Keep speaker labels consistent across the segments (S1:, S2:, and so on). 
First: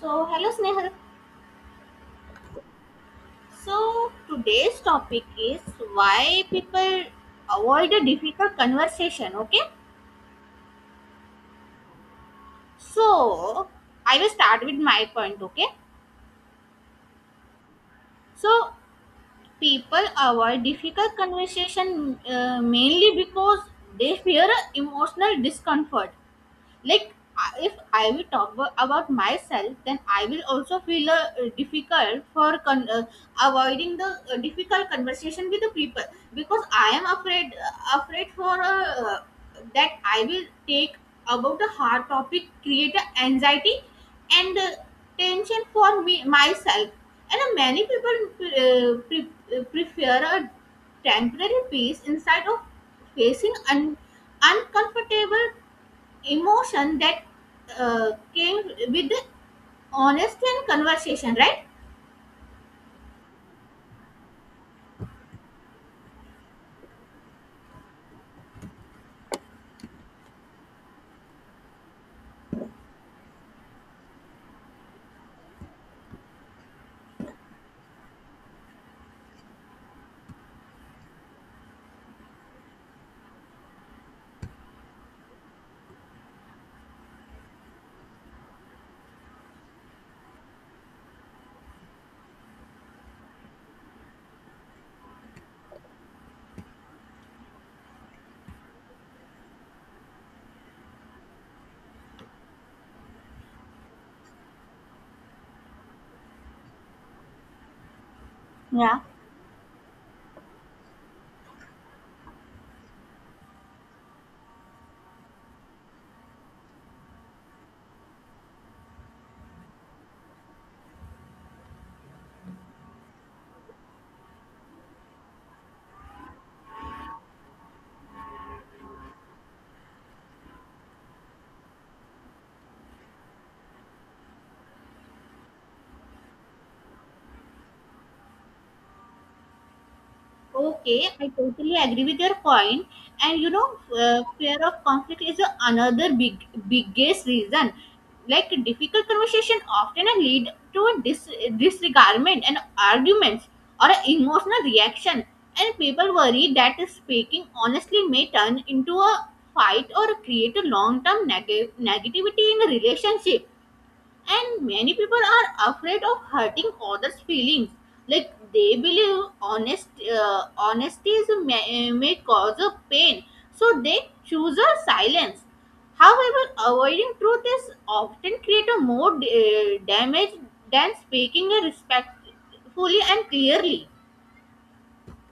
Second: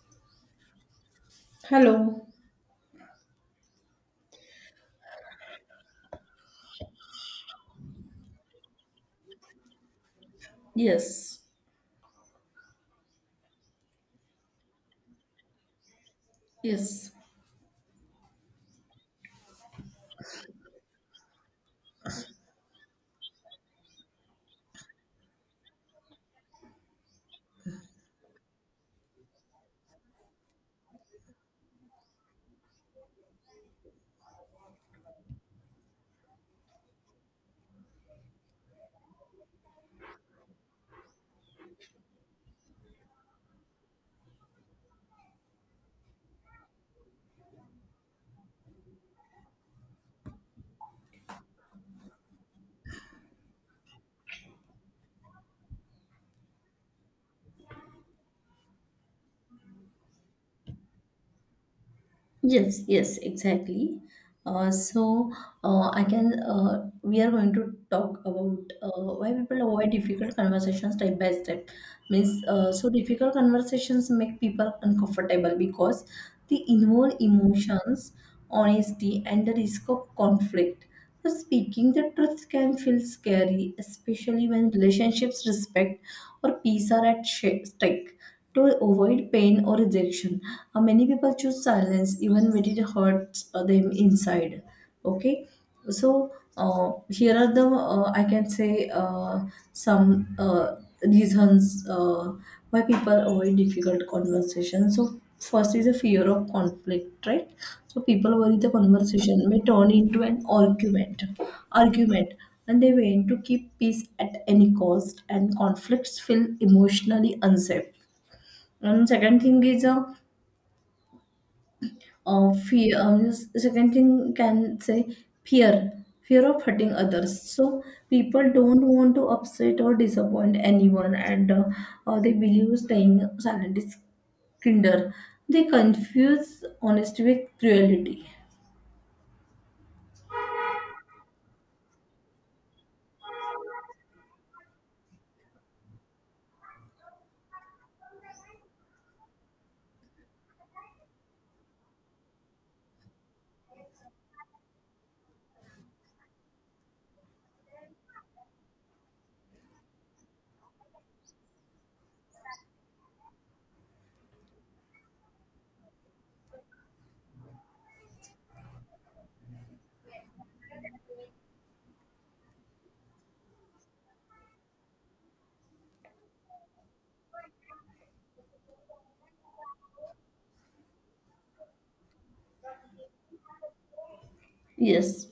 S1: So, hello Snehal.
S2: Hello.
S1: So, today's topic is why people avoid a difficult conversation, okay?
S2: Yes,
S1: So, I will start with my point, okay?
S2: yes.
S1: So, people avoid difficult conversation mainly because they fear emotional discomfort like if I will talk about myself then I will also feel difficult for avoiding the difficult conversation with the people because I am afraid afraid for that I will take about the hard topic create a anxiety and tension for me myself and many people prefer a temporary peace instead of facing uncomfortable emotion that came with honest and conversation, right?
S2: Yes, yes, exactly. Uh, so I can we are going to talk about why people avoid difficult conversations step by step. Means So difficult conversations make people uncomfortable because they involve emotions, honesty, and the risk of conflict. So speaking the truth can feel scary, especially when relationships, respect, or peace are at stake. To avoid pain or rejection, many people choose silence even when it hurts them inside. Okay, so here are the, I can say some reasons why people avoid difficult conversations. So first is a fear of conflict, right? So people worry the
S1: Yeah.
S2: conversation may turn into an argument, and they want to keep peace at any cost. And conflicts feel emotionally unsafe. And second thing is fear. Second thing can say fear, fear of hurting others. So people don't want to upset or disappoint anyone, and they believe staying silent is kinder. They confuse honesty with cruelty.
S1: Okay, I totally agree with your point. And you know, fear of conflict is another biggest reason. Like difficult conversation often lead to disregardment and arguments or an emotional reaction. And people worry that speaking honestly may turn into a fight or create a long-term negativity in a relationship. And many people are afraid of hurting others' feelings. Like they believe honesty may cause a pain, so they choose a silence. However, avoiding truth is often create a more damage than speaking a respectfully and clearly.
S2: Yes.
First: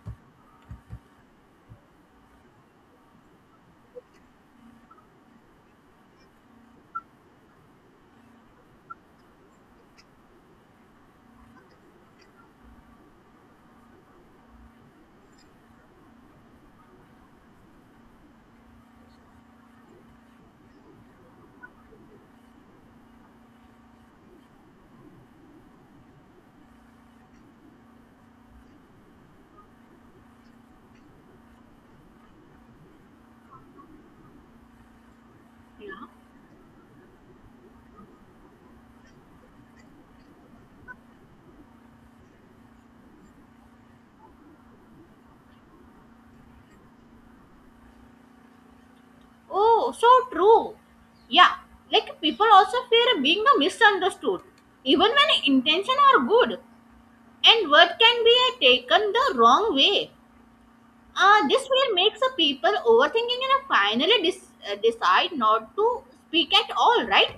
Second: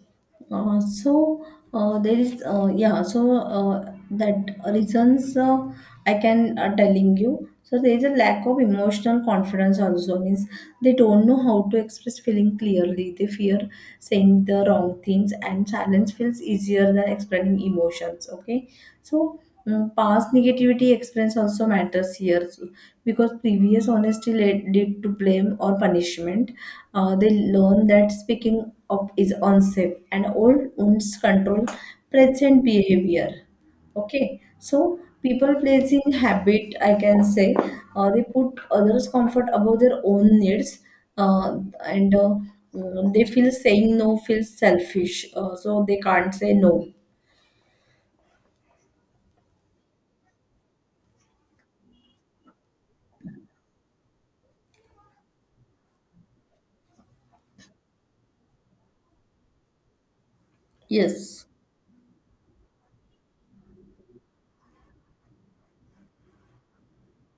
S2: So there is yeah. So That reasons I can telling you. So there is a lack of emotional confidence, also means they don't know how to express feeling clearly. They fear saying the wrong things, and silence feels easier than explaining emotions. Okay. So, Past negativity experience also matters here because previous honesty led to blame or punishment. They learn that speaking up is unsafe, and old wounds control present behavior. Okay, so people placing
S1: Yeah.
S2: habit, I can say, they put others' comfort above their own needs, uh, and uh, they feel saying no feels selfish, so they can't say no.
S1: Oh, so true. Yeah, like people also fear being a misunderstood, even when intention are good. And what can be taken the wrong way?
S2: Yes.
S1: This fear makes a people overthinking and uh, finally decide not to speak at all, right?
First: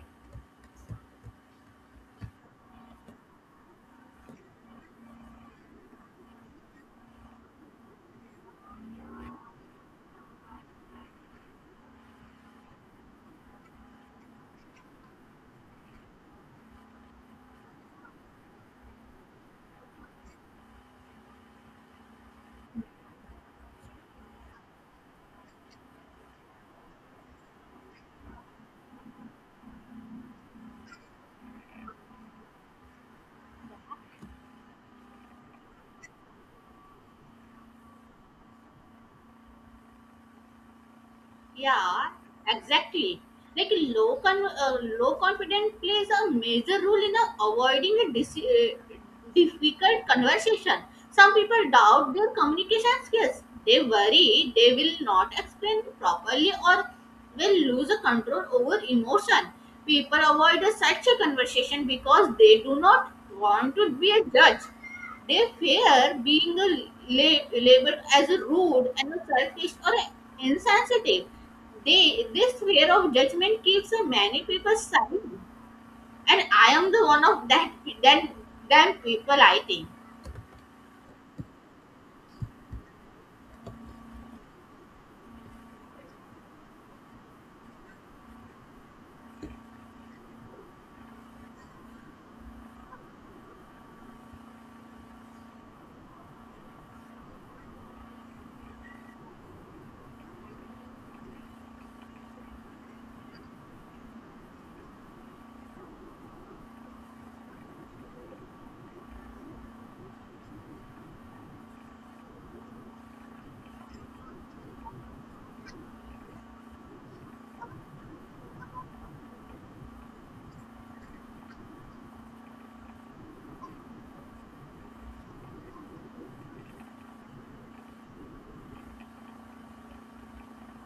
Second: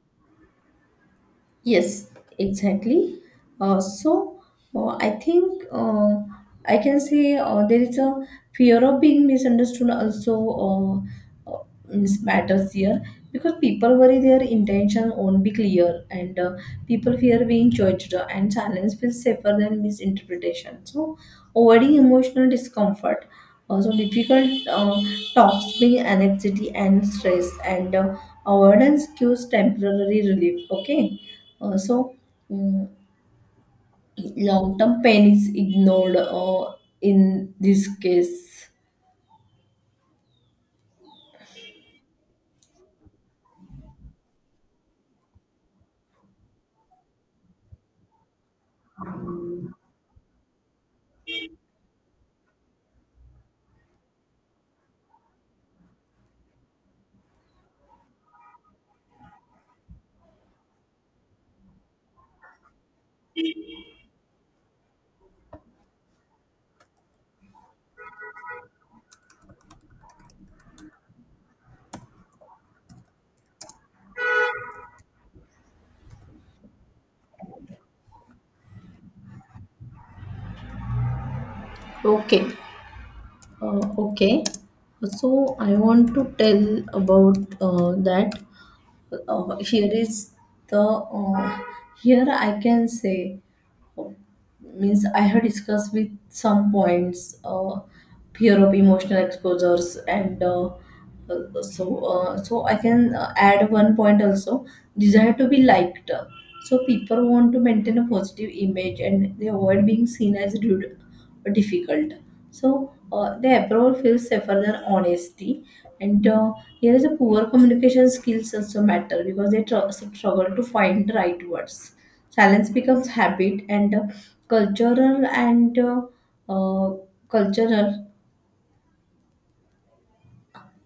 S2: Yes, exactly. Uh, so I think I can say there is a fear of being misunderstood also uh, uh, means matters here because people worry their intention won't be clear, and people fear being judged and silence feels safer than misinterpretation. So avoiding emotional discomfort, also difficult talks bring anxiety and stress, and avoidance gives temporary relief. Okay. Also, mm, long-term pain is ignored in this case.
S1: Yeah, exactly. Like low confidence plays a major role in avoiding a difficult conversation. Some people doubt their communication skills. They worry they will not explain properly or will lose a control over emotion. People avoid a such a conversation because they do not want to be a judge. They fear being a labeled as a rude and a selfish or insensitive. This fear of judgment keeps a many people silent, and I am the one of that them people. I think.
S2: Okay, okay. So I want to tell about that. Here is the Here I can say uh, means I have discussed with some points fear of emotional exposures and Uh, so I can add one point also, desire to be liked. So people want to maintain a positive image, and they avoid being seen as rude or difficult, so the approval feels safer than honesty. And here is a poor communication skills also matter, because they struggle to find the right words. Silence becomes habit, and cultural and uh, cultural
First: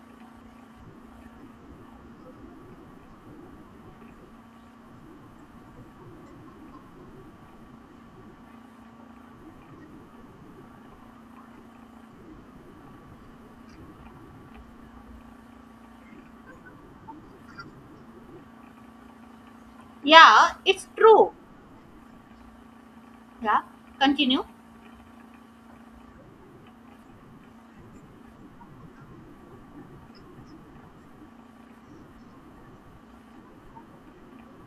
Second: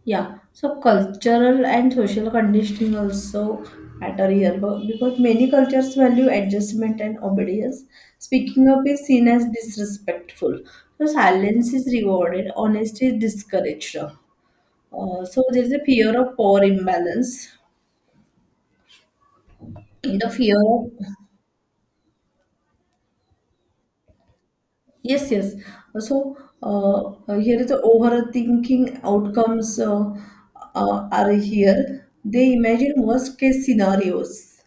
S2: yeah, so cultural and social conditioning also matter here because many cultures value adjustment and obedience. Speaking up is seen as disrespectful. So silence is rewarded, honesty is discouraged. So there is a fear of power imbalance. The
S1: Yeah,
S2: fear
S1: it's
S2: of
S1: true. Yeah, continue.
S2: yes, yes. So uh, here is the overthinking outcomes are here. They imagine worst case scenarios.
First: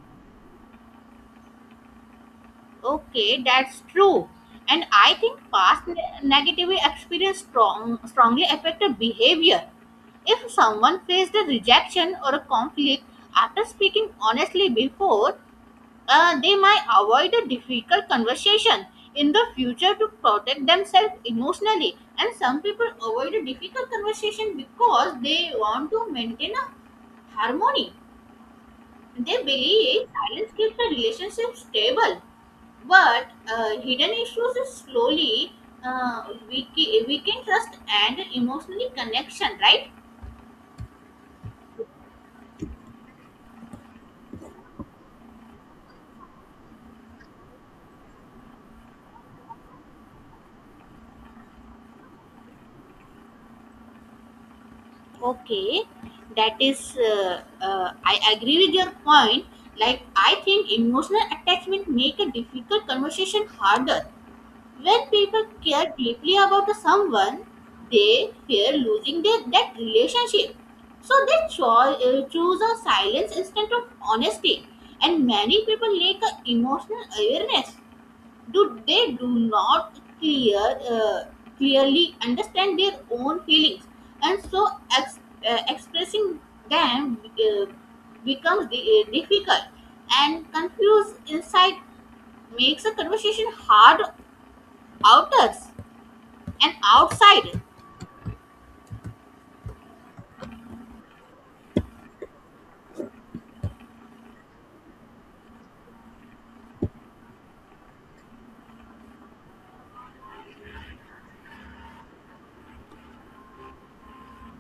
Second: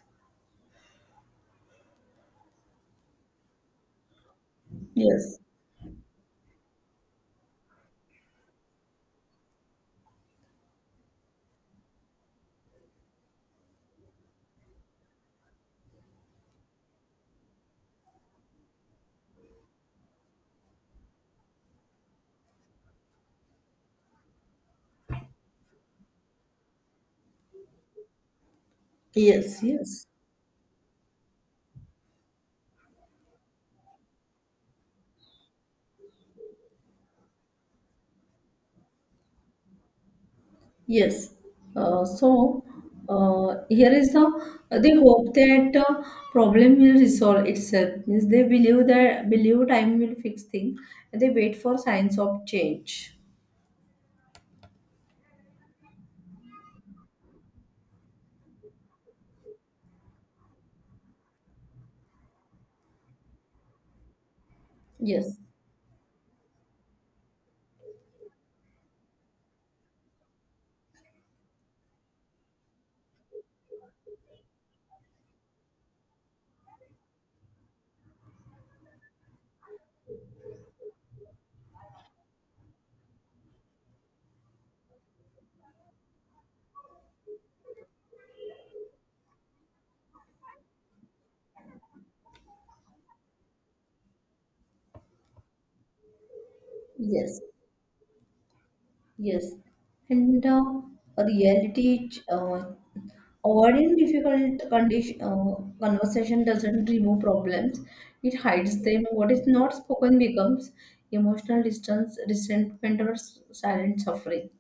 S1: Okay, that's true. And I
S2: Yes.
S1: think past negative experience strongly affect the behavior. If someone faced a rejection or a conflict after speaking honestly before, they might avoid a difficult conversation in the future to protect themselves emotionally. And some people avoid a difficult conversation because they want to maintain a harmony. They
S2: Yes, yes,
S1: believe silence keeps a relationship stable, but hidden issues is slowly weaken trust and emotionally connection, right?
S2: yes. So here is the They hope that problem will resolve itself. Means they believe time will fix things. They wait for signs of change.
S1: Okay, that is, I agree with your point. Like, I think emotional attachment make a difficult conversation harder. When
S2: Yes,
S1: people care deeply about the someone, they fear losing that relationship. So they choose a silence instead of honesty. And many people lack a emotional awareness. Do they do not uh, clearly understand their own feelings, and so ex- expressing them uh, becomes difficult. And confused insight makes a conversation hard outers. And
S2: yes.
S1: outside,
S2: Yes, and reality ch- uh, avoiding difficult condition conversation doesn't remove problems; it hides them. What is not spoken becomes emotional distance, resentment, or silent suffering.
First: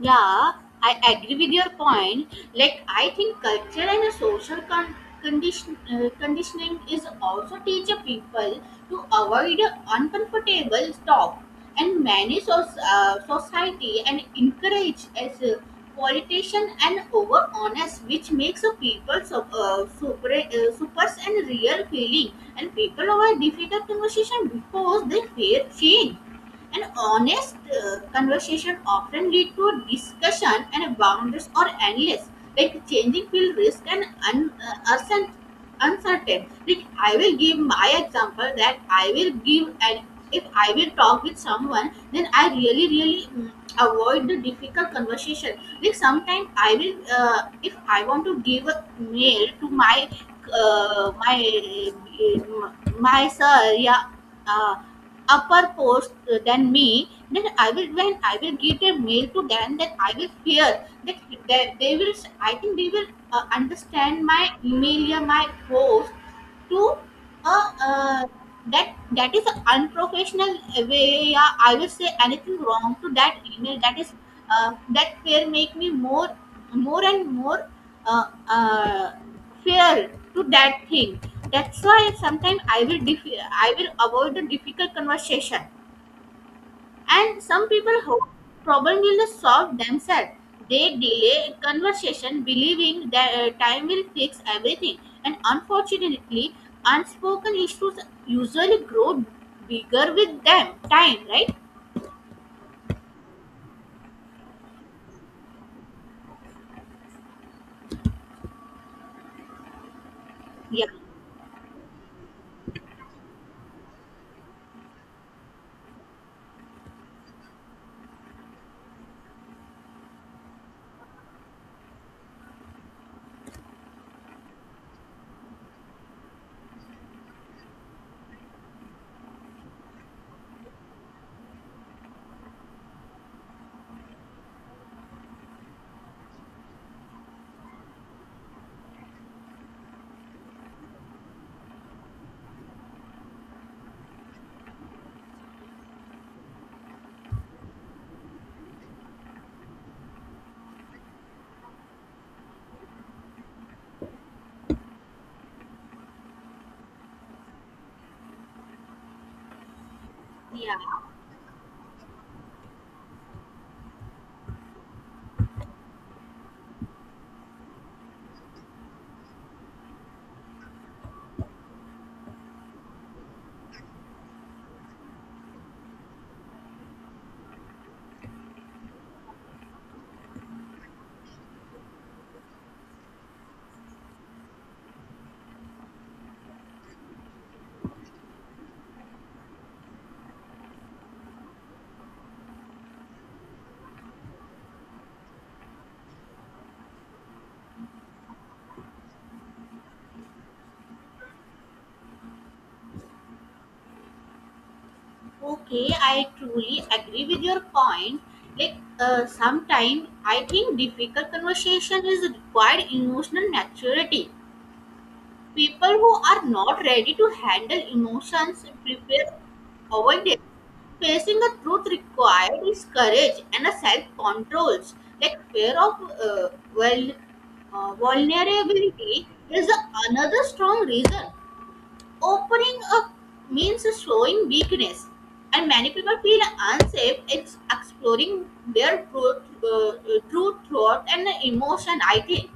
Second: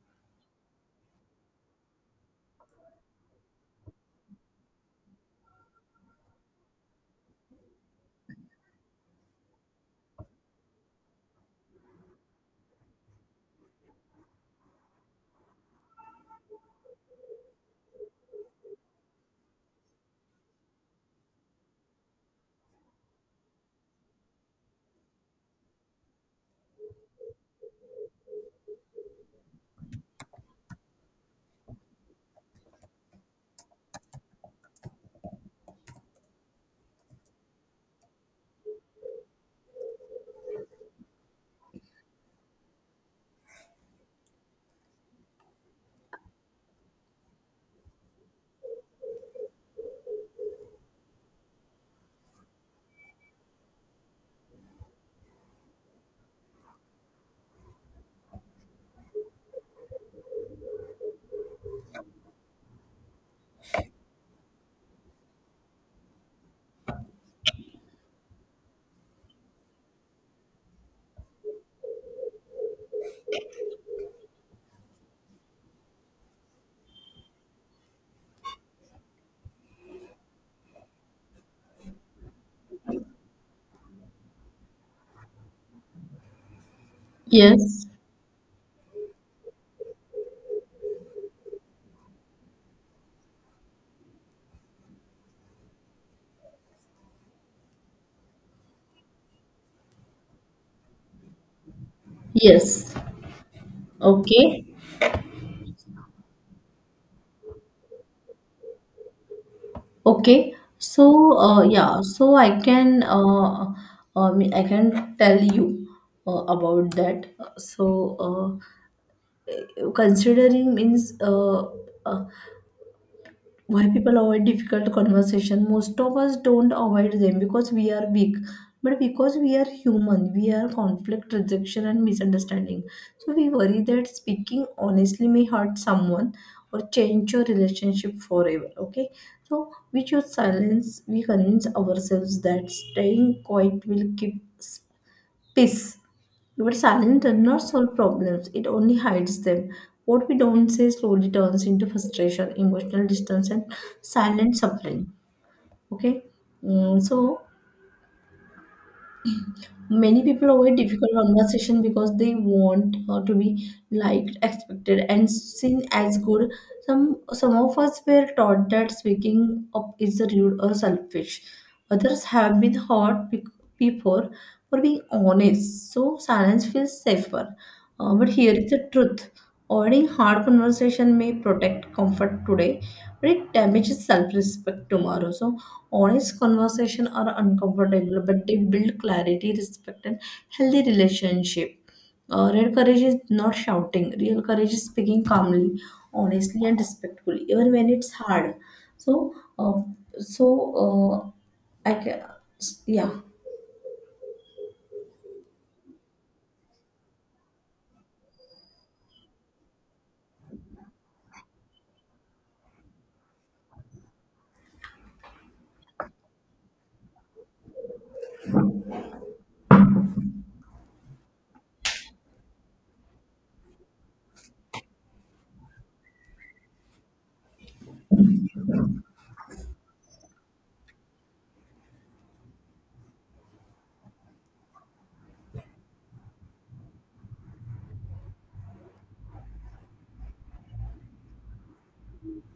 S1: Yeah, I agree with your point. Like, I think culture and a conditioning is also teach a people to avoid a uncomfortable talk. And many society and encourage as a politician and over honest, which makes a people supers and real feeling. And people over difficult conversation because they fear change. An honest conversation often lead to discussion and boundaries are endless, like changing field risk and uncertain. Like I will give my example that I will give, and if I will talk with someone, then I really really avoid the difficult conversation. Like sometimes I will if I want to give a mail to my uh, my my sir, yeah. Uh, Upper post than me, then I will when I will get a mail to them, then I will fear that they will. I think they will understand my email or my post to uh, uh, that is an unprofessional way, yeah, I will say anything wrong to that email that is uh, that fear make me more and more uh, uh, fear to that thing. That's why sometimes I will avoid the difficult conversation and some
S2: Yes,
S1: people hope problem will solve themselves. They delay conversation, believing that time will fix everything. And unfortunately, unspoken issues usually grow bigger with them. Time, right?
S2: yes. Okay, okay.
S1: Yeah,
S2: I can tell you about that. So, considering means uh, why people avoid difficult conversation? Most of us don't avoid them because we are weak, but because we are human. We are conflict, rejection, and misunderstanding, so we worry that speaking honestly may hurt someone or change your relationship forever. Okay, so we choose silence. We convince ourselves that staying quiet will keep peace. But silence does not solve problems, it only hides them. What we don't say slowly turns into frustration, emotional distance, and silent suffering. Okay. So many people avoid
S1: yeah.
S2: difficult conversation because they want to be liked, expected, and seen as good. Some of us were taught that speaking up is rude or selfish. Others have been hurt before for being honest, so silence feels safer. But here is the truth: avoiding hard conversation may protect comfort today, but it damages self-respect tomorrow. So honest conversation are uncomfortable, but they build clarity, respect, and healthy relationship. Real courage is not shouting. Real courage is speaking calmly, honestly, and respectfully, even when it's hard. So, so I can, yeah.
S1: Okay, I truly agree with your point. Like sometimes I think difficult conversation is required emotional maturity. People who are not ready to handle emotions prepare avoidance. Facing the truth required is courage and a self-control. Like fear of uh, well, vulnerability is another strong reason. Opening up means showing weakness, and many people feel unsafe exploring their true thought and emotion. I think.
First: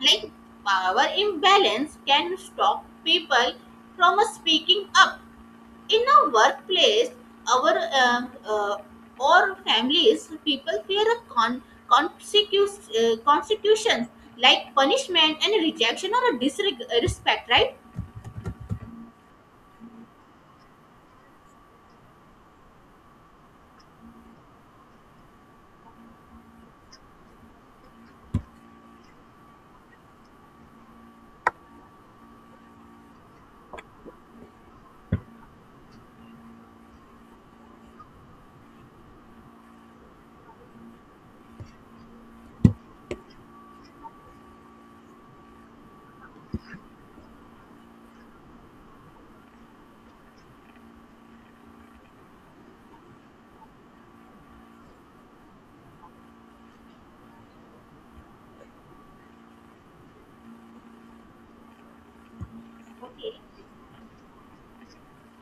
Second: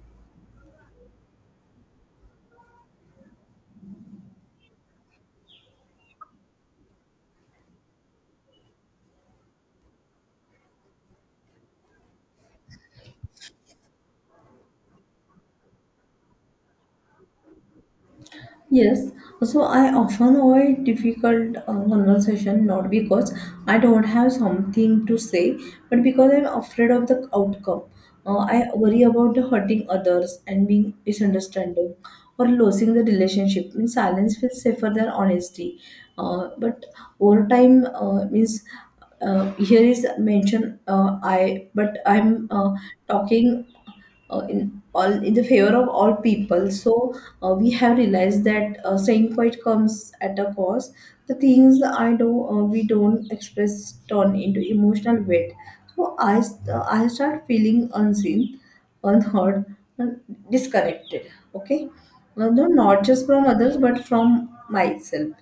S1: Like power imbalance can stop people from speaking up in a workplace our um uh, or families. People fear a consecutions like punishment and rejection or a disrespect, right?
S2: Yes, so I often avoid difficult conversation not because I don't have something to say, but because I'm afraid of the outcome. I worry about the hurting others and being misunderstanding or losing the relationship. Means silence feels safer than honesty. But over time, means here is mention I, but I'm talking in all in the favor of all people, so we have realized that saying quite comes at a cost. The things I do we don't express turn into emotional weight. So I start feeling unseen, unheard, and disconnected. Okay. No, not just from
S1: Okay.
S2: others, but from myself.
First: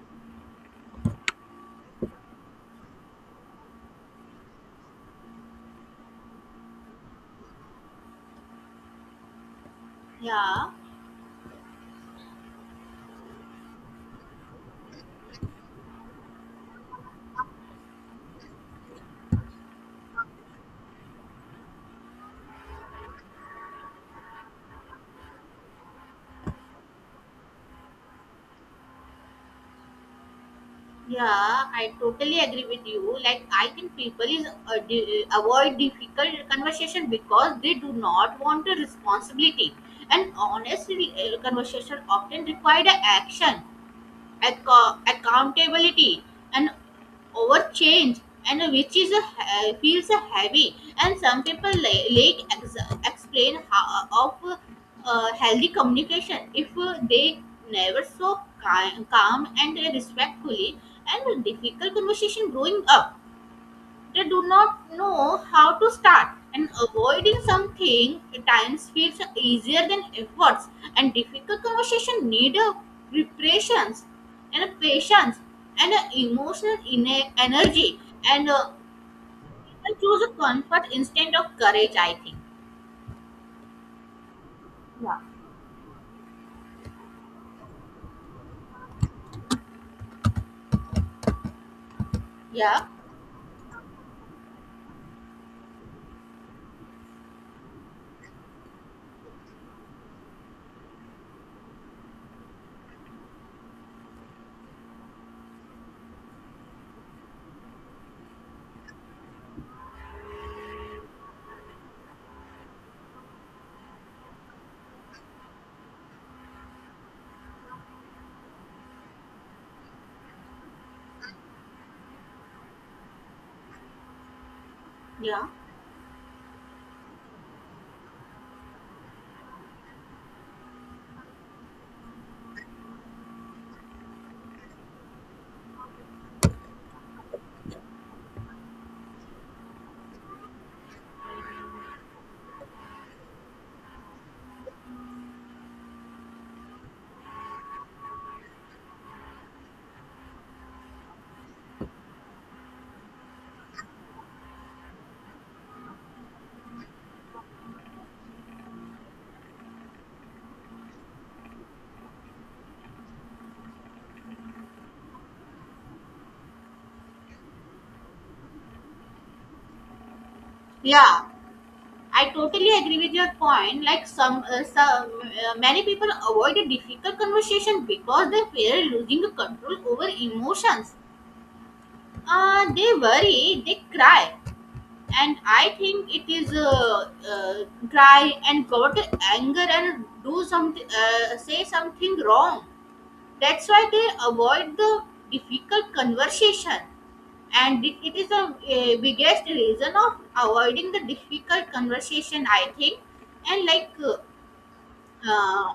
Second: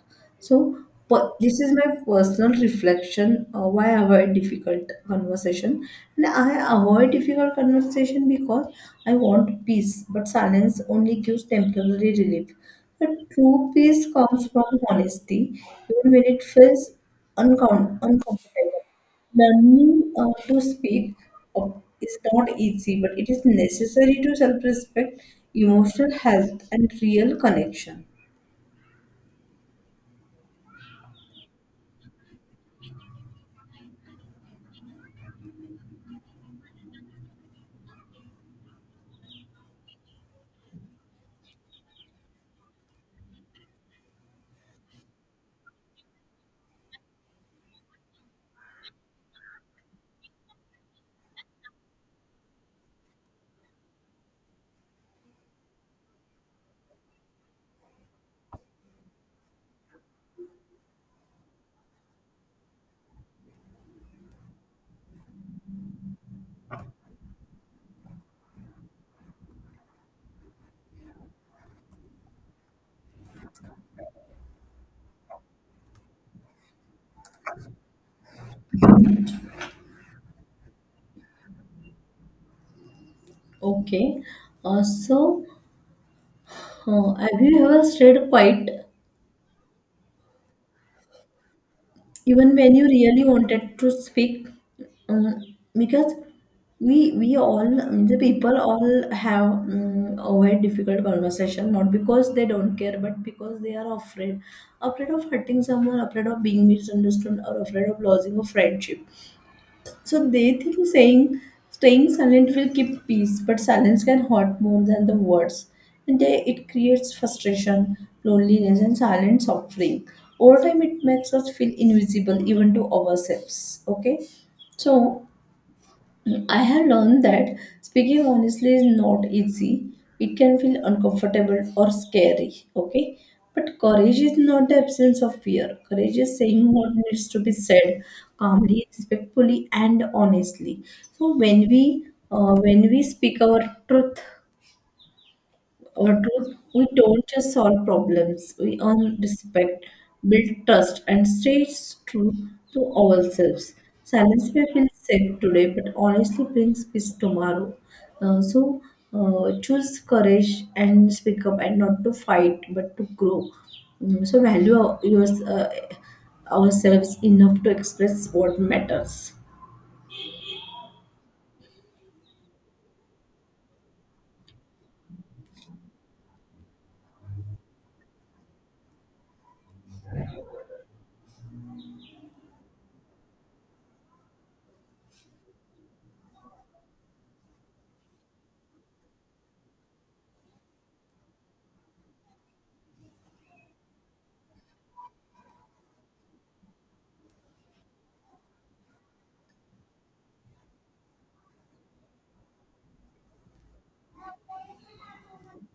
S2: So this is my personal reflection why I avoid difficult conversation. And I avoid difficult conversation because I want peace, but
S1: Yeah.
S2: silence only gives temporary relief. But true peace comes from honesty, even when it feels uncomfortable. Learning to speak up is not easy, but it is necessary to self respect, emotional health, and real connection.
S1: Yeah, I totally agree with you. Like, I think people is di- avoid difficult conversation because they do not want a responsibility. And honestly, re- conversation often require a action acco- accountability and over change and which is a, he- feels heavy and some people la- like ex- explain how, of healthy communication if they never so ki- calm and respectfully and difficult conversation growing up they do not know how to start, and avoiding something at times feels easier than efforts. And difficult conversation need a preparations and a patience and an emotional inner energy. And I choose a comfort instead of courage. I think.
S2: Okay. Uh,
S1: Yeah.
S2: so, have you ever stayed quiet even when you
S1: Yeah.
S2: really wanted to speak? Because we all the people all have avoid difficult conversation not because they don't care, but because they are afraid, afraid of hurting someone, afraid of being misunderstood, or afraid of losing a friendship. So they think saying staying silent will keep peace, but silence can hurt more than the words. And it creates frustration, loneliness, and silent suffering. Over time, it makes us feel invisible even to ourselves. Okay, so
S1: Yeah.
S2: I have learned that speaking honestly is not easy. It can feel uncomfortable or scary, okay? But courage is not the absence of fear. Courage is saying what needs to be said calmly, respectfully, and honestly. So when we speak our truth, we don't just solve problems, we earn respect, build trust, and stay true to ourselves. Silence may feel safe today, but honestly brings peace tomorrow. Uh, so Choose courage and speak up, and not to fight, but to grow. So value ourselves enough to express what matters.
S1: Yeah. I totally agree with your point. Like some many people avoid a difficult conversation because they fear losing the control over emotions. They worry, they cry, and I think it is cry and go to anger and do something, say something wrong. That's why they avoid the difficult conversation, and it is the biggest reason of avoiding the difficult conversation. I think, and like. Uh,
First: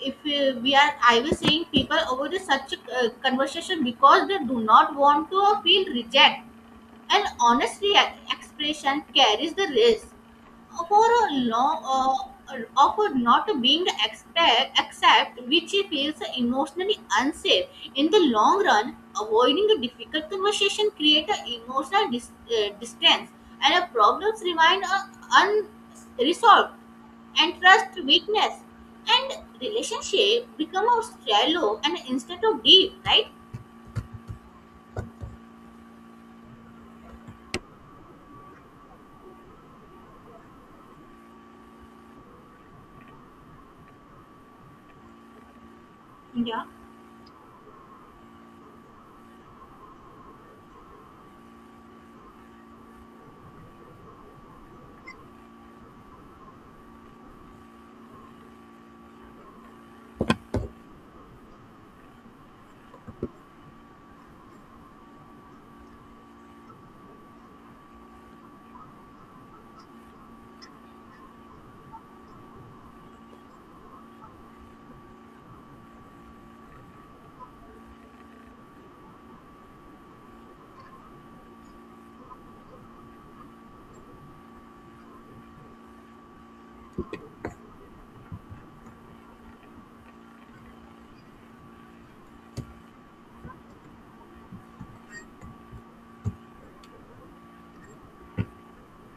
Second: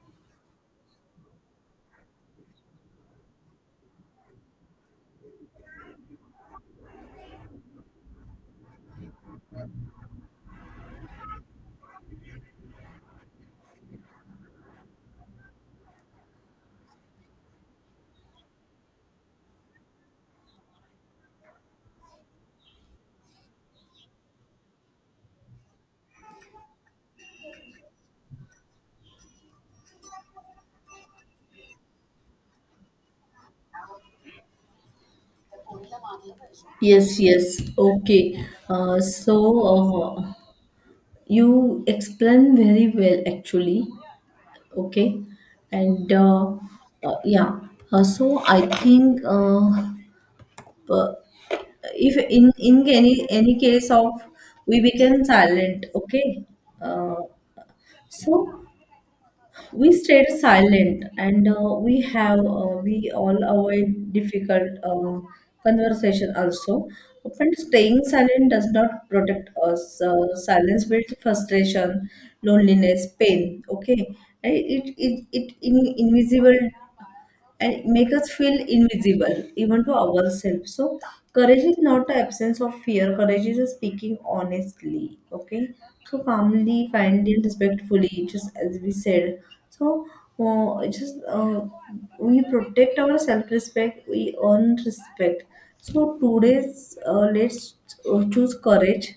S1: if I was saying people avoid such a conversation because they do not want to feel reject. An honest expression carries the risk for a of not being accept, which feels emotionally unsafe. In the long run, avoiding a difficult conversation creates emotional distance, and problems remain unresolved and trust weakness and relationship become a shallow and instead of deep, right?
S2: Yes, yes. Okay. Uh, so, uh, you explain very well actually, okay, and uh,
S1: Yeah.
S2: uh, yeah Uh, so i think uh, if in any case of we become silent, okay, uh, so we stayed silent, and we all avoid difficult conversation also, but staying silent does not protect us. Silence builds frustration, loneliness, pain. Okay. And it invisible, and make us feel invisible even to ourselves. So courage is not the absence of fear. Courage is speaking honestly. Okay, so calmly, kindly, and respectfully, just as we said. So uh, just uh, we protect our self-respect, we earn respect. So today's, let's choose courage,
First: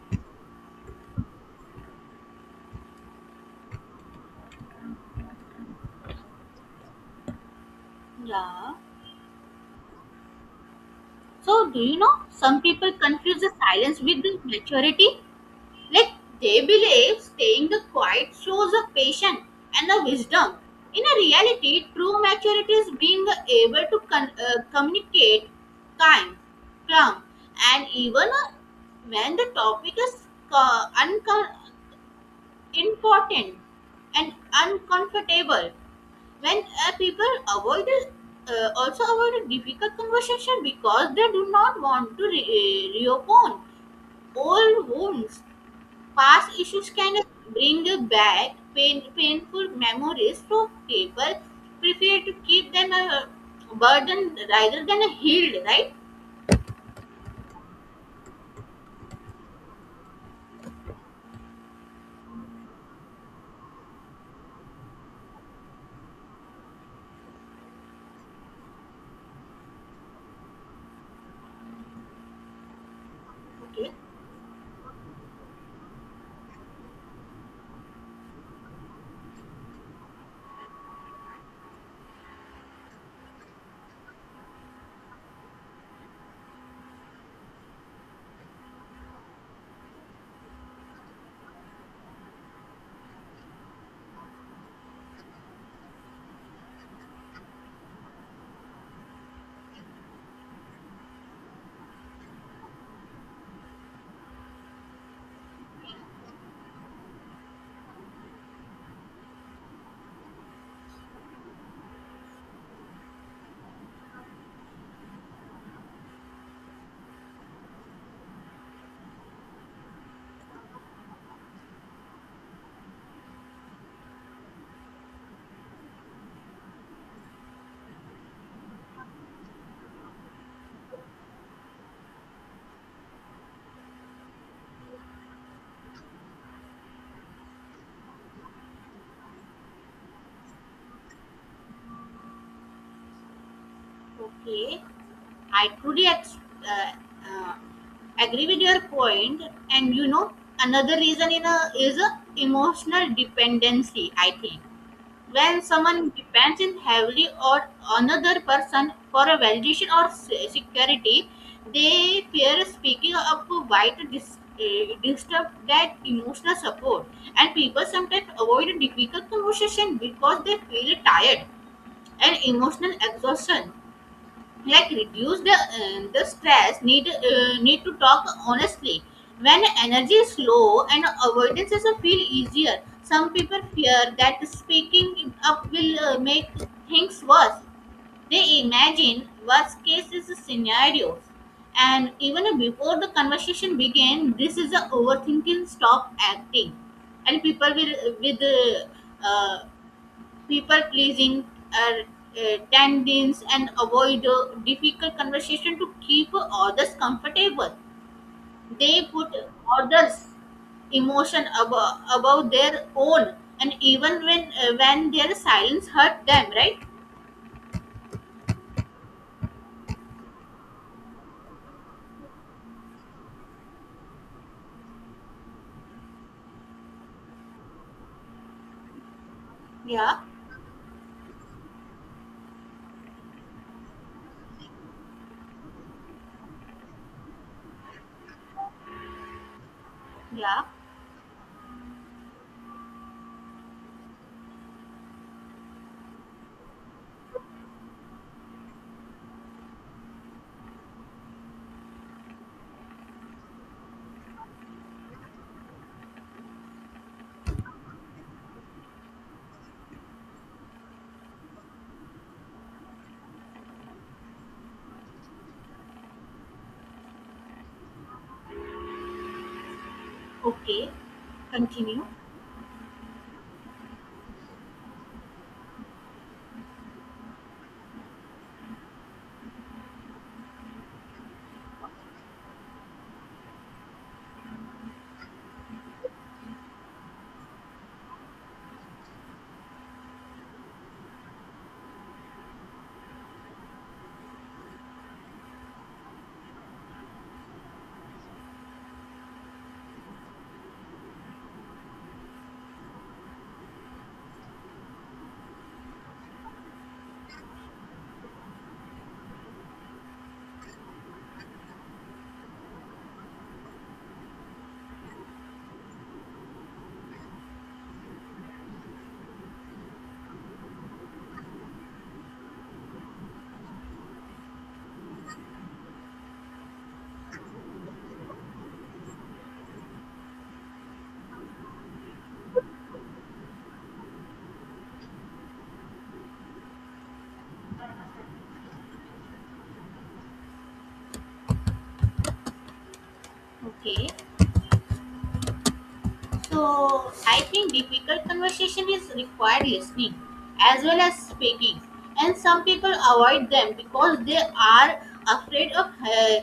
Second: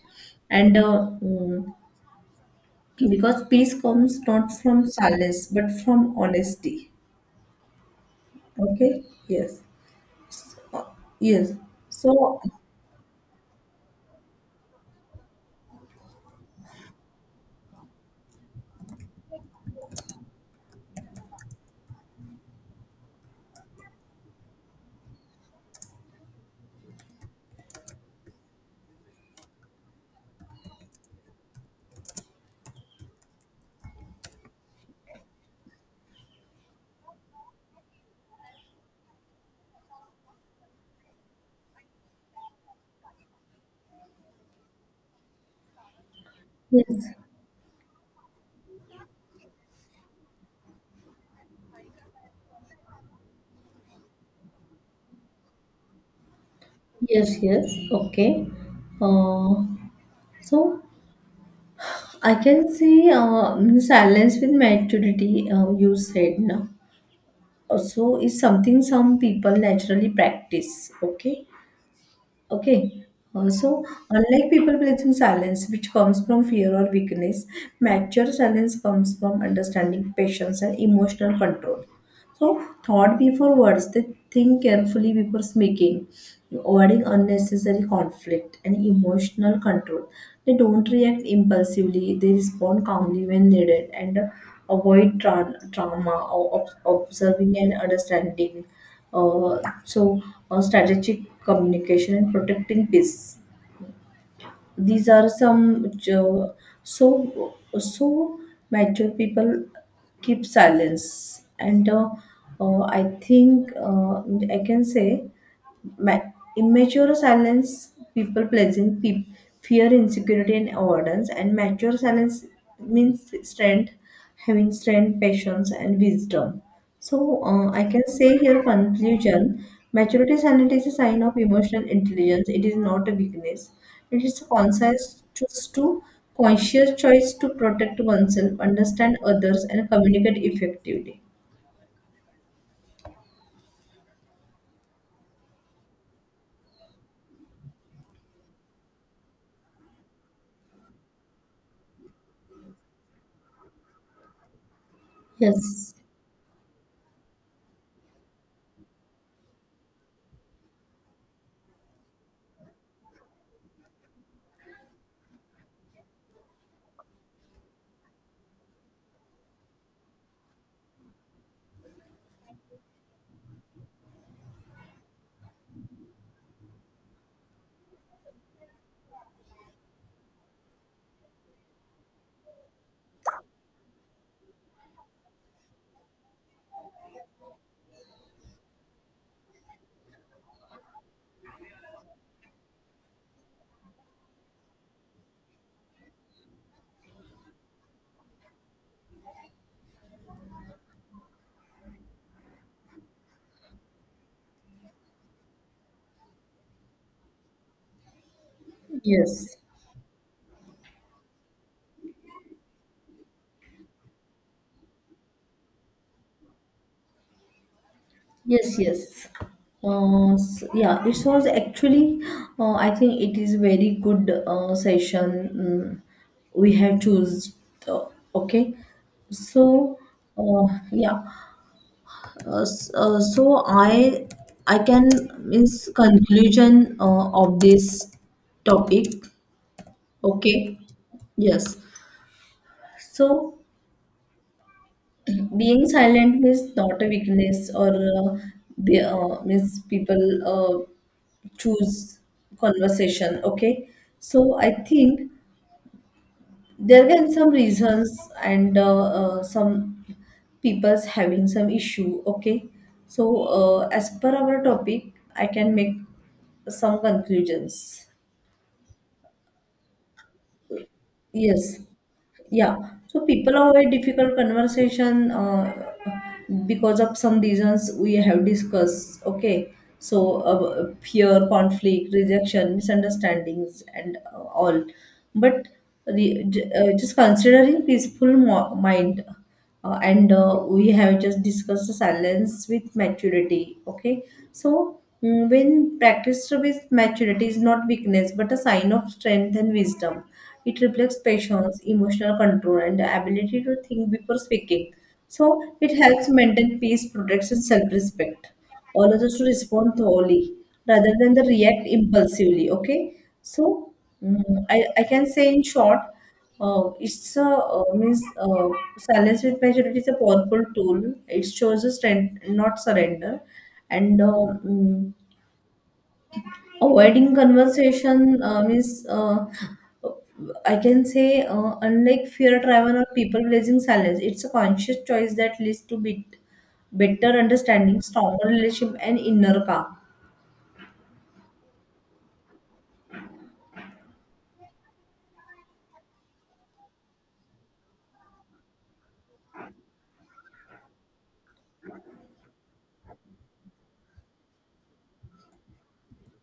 S2: and uh, mm, because peace comes not from silence, but from honesty.
S1: Yeah.
S2: Okay. yes Uh, Yes.
S1: So, do you know
S2: So,
S1: some people confuse the silence with the maturity? Like they believe staying the quiet shows a patience and a wisdom. In a reality, true maturity is being able to communicate kind, calm, and even when the topic is uh, uncom- important and uncomfortable when people avoid also avoid a difficult conversation because they do not want to reopen old wounds. Past issues
S2: Yes,
S1: can bring back pain, painful memories, so people prefer to keep them a burden rather than a healed, right?
S2: yes. Okay. Uh, so I can see silence with maturity, you said now. So it's something some people naturally practice. Okay. Okay. Uh, so,
S1: Okay.
S2: Unlike people pleasing silence, which comes from fear or weakness, mature silence comes from understanding, patience, and emotional control. So, thought before words, they think carefully before speaking, avoiding unnecessary conflict and emotional control. They don't react impulsively, they respond calmly when needed, and avoid trauma or observing and understanding. Uh, so, Strategic communication and protecting peace, these are some so so mature people keep silence. And uh, i think uh, I can say Ma- immature silence, people pleasing, fear, insecurity, and avoidance. And mature silence means strength, having strength, patience, and wisdom. So I can say here conclusion: maturity silence is a sign of emotional intelligence. It is not a weakness, it is a conscious choice to protect oneself, understand others, and communicate effectively.
S1: Okay, i truly uh, uh, agree with your point. And you know, another reason is a emotional dependency, I think. When
S2: Yes.
S1: someone depends in heavily on another person for a validation or security, they fear speaking up might disturb that emotional support. And people sometimes avoid difficult conversation because they feel tired and emotional exhaustion, like reduce the stress need to talk honestly when energy is low and avoidance is a feel easier. Some people fear that speaking up will make things worse. They imagine worst case is scenarios, and even before the conversation begin this is a overthinking stop acting, and people will with uh, people pleasing uh, tendons and avoid difficult conversation to keep others comfortable. They put
S2: yes
S1: others emotion above their own, and even when their silence hurt them, right?
S2: Yes, yes. S Yeah, this was actually, I think it is very good session, we have choose. Uh, okay, so
S1: Yeah.
S2: uh, yeah, s- so I can, means, conclusion of this topic.
S1: Yeah.
S2: Okay, yes. So being silent means not a weakness, or means people uh, choose conversation. Okay, so I think there can some reasons, and some people's having some issue. Okay, so as per our topic I can make some conclusions.
S1: Okay,
S2: Yes.
S1: continue.
S2: Yeah, so people avoid difficult conversation because of some reasons we have discussed. Okay, so fear, conflict, rejection, misunderstandings, and all, but just considering peaceful mind, and we have just discussed silence with maturity. Okay, so, when practiced with maturity is not weakness but a sign of strength and wisdom. It reflects patience, emotional control, and the ability to think before speaking. So it helps maintain peace, protects self-respect, allows us to respond thoroughly rather than the react impulsively. Okay. So mm, I, I can say in short, it's a means silence with maturity is a powerful tool. It shows a strength, not surrender, and avoiding conversation, means I can say unlike fear driven or people pleasing silence, it's a conscious choice that leads to bit better understanding, stronger relationship, and inner calm.
S1: Okay. So I think difficult conversation is required listening as well as speaking, and some people avoid them because they are afraid of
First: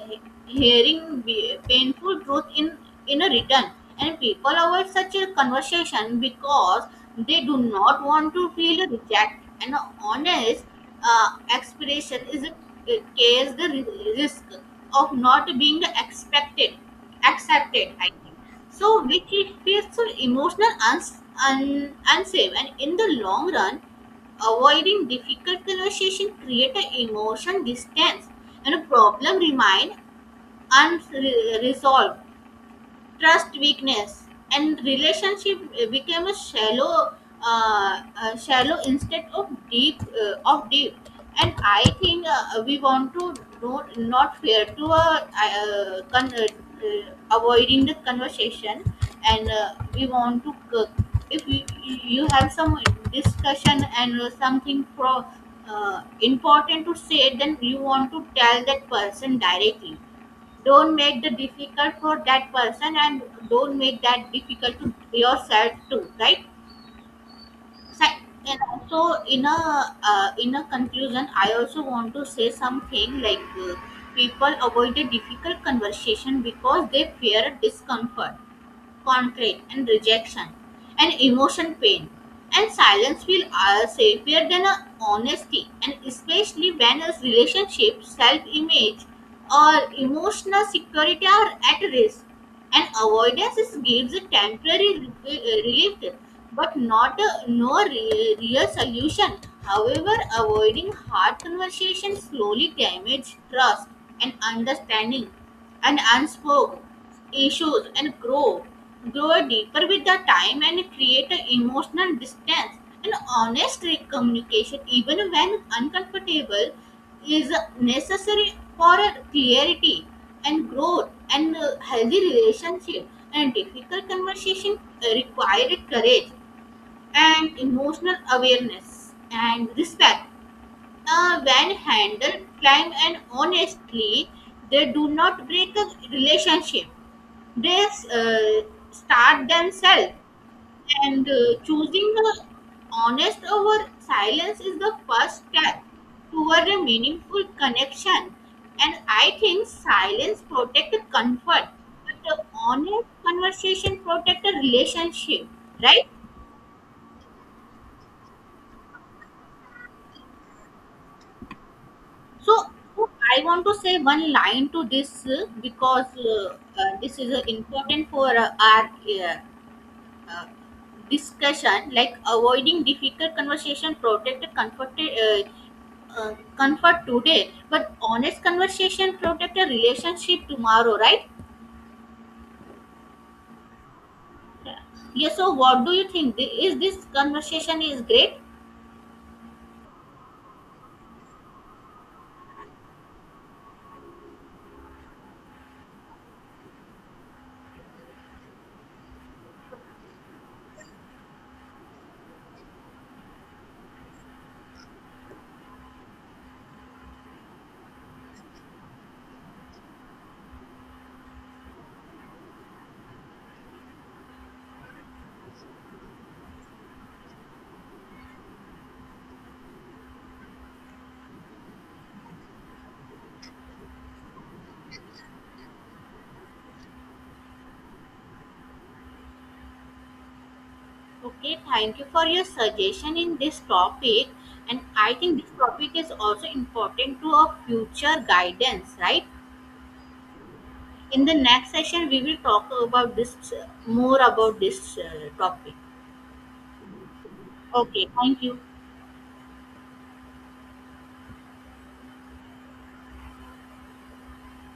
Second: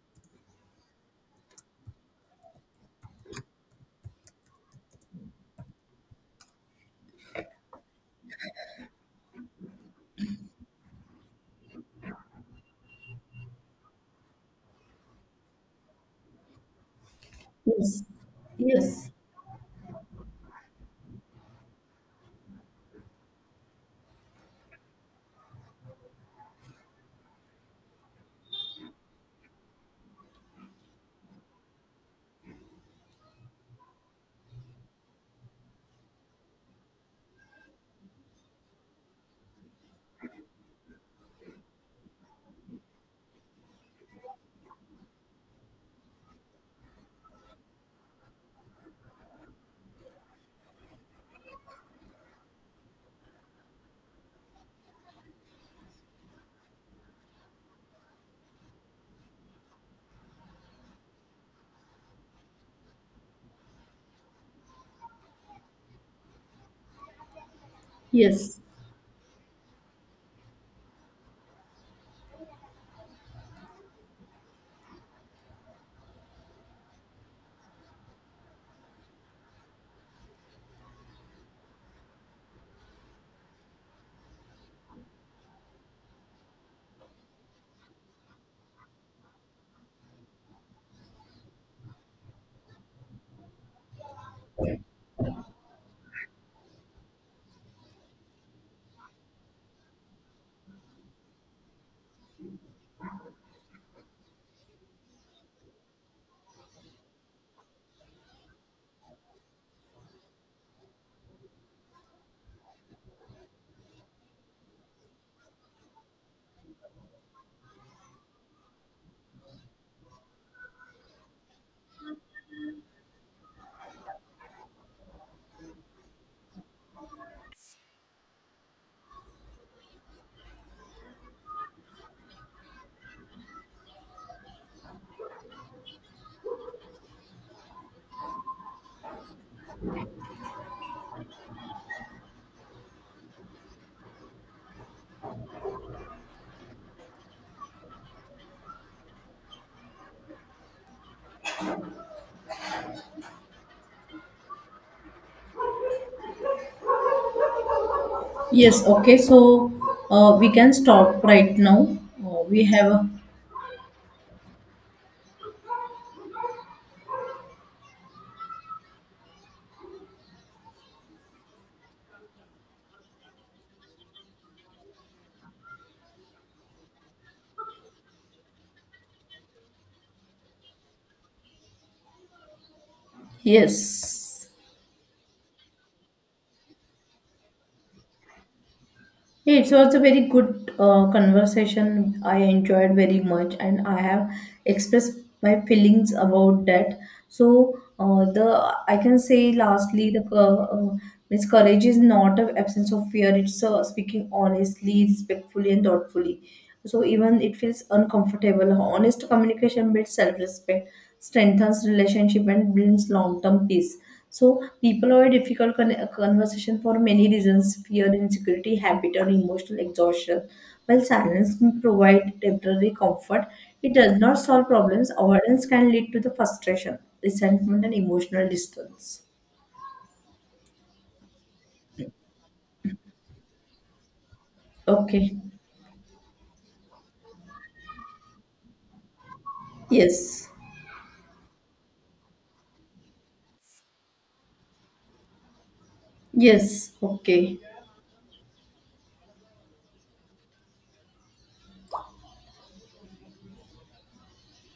S1: he- hearing painful truth in a return. And people avoid such a conversation because they do not want to feel reject. An honest uh, expression is a case the risk of not being expected accepted.
S2: Yes.
S1: I think. So,
S2: Yes.
S1: which it feels so emotional, unsafe, and in the long run, avoiding difficult conversation create an emotion distance and a problem remain unresolved trust weakness and relationship became a shallow instead of deep. And I think we want to know not fair to avoiding the conversation, and we want to if you have some discussion, and something pro, important to say, then you want to tell that person directly, don't make the difficult for that person, and don't make that difficult to yourself too, right? So,
S2: Yes.
S1: and also in a conclusion, I also want to say something like people avoid a difficult conversation because they fear discomfort concrete, and rejection, and emotion pain. And silence feels safer than honesty, and especially when a relationship, self image, or emotional security are at risk, and avoidance is gives a temporary relief but not a no re- real solution. However, avoiding hard conversation slowly damages trust and understanding, and unspoken issues and grow deeper with the time and create an emotional distance. And honest communication, even when uncomfortable, is necessary for a clarity and growth and healthy relationship. And difficult conversation uh, courage and emotional awareness and respect, when handled calm and honestly, they do not break a relationship. They uh, start themselves. And choosing the honest over silence is the first step toward a meaningful connection. And I think silence protects comfort, but the honest conversation protects a relationship, right?
S2: Yes. Okay. So we can stop right now.
S1: So,
S2: We have a
S1: so I want to say one line to this because this is important for our uh, uh, discussion. Like avoiding difficult conversation protect comfort today, but honest conversation protect a relationship tomorrow, right?
S2: Yes.
S1: Yeah. Yes. So, what do you think? Is this conversation is great?
S2: Yeah, it was a very good conversation. I enjoyed very much, and I have expressed my feelings about that. So the I can say lastly the cou- means courage is not an absence of fear. It's speaking honestly, respectfully, and thoughtfully. So even it feels uncomfortable. Honest communication builds self-respect, strengthens relationship, and builds long-term peace. So people are a difficult conversation for many reasons: fear, insecurity, habit, or emotional exhaustion. While silence can provide temporary comfort, it does not solve problems. Avoidance can lead to the frustration, resentment, and emotional distance.
S1: Okay. Thank you for your suggestion in this topic, and I
S2: Okay.
S1: think this topic is also important to our future guidance, right?
S2: Yes.
S1: In the next session, we will talk about this uh, more about this topic.
S2: Yes. Okay.
S1: Okay. Thank you.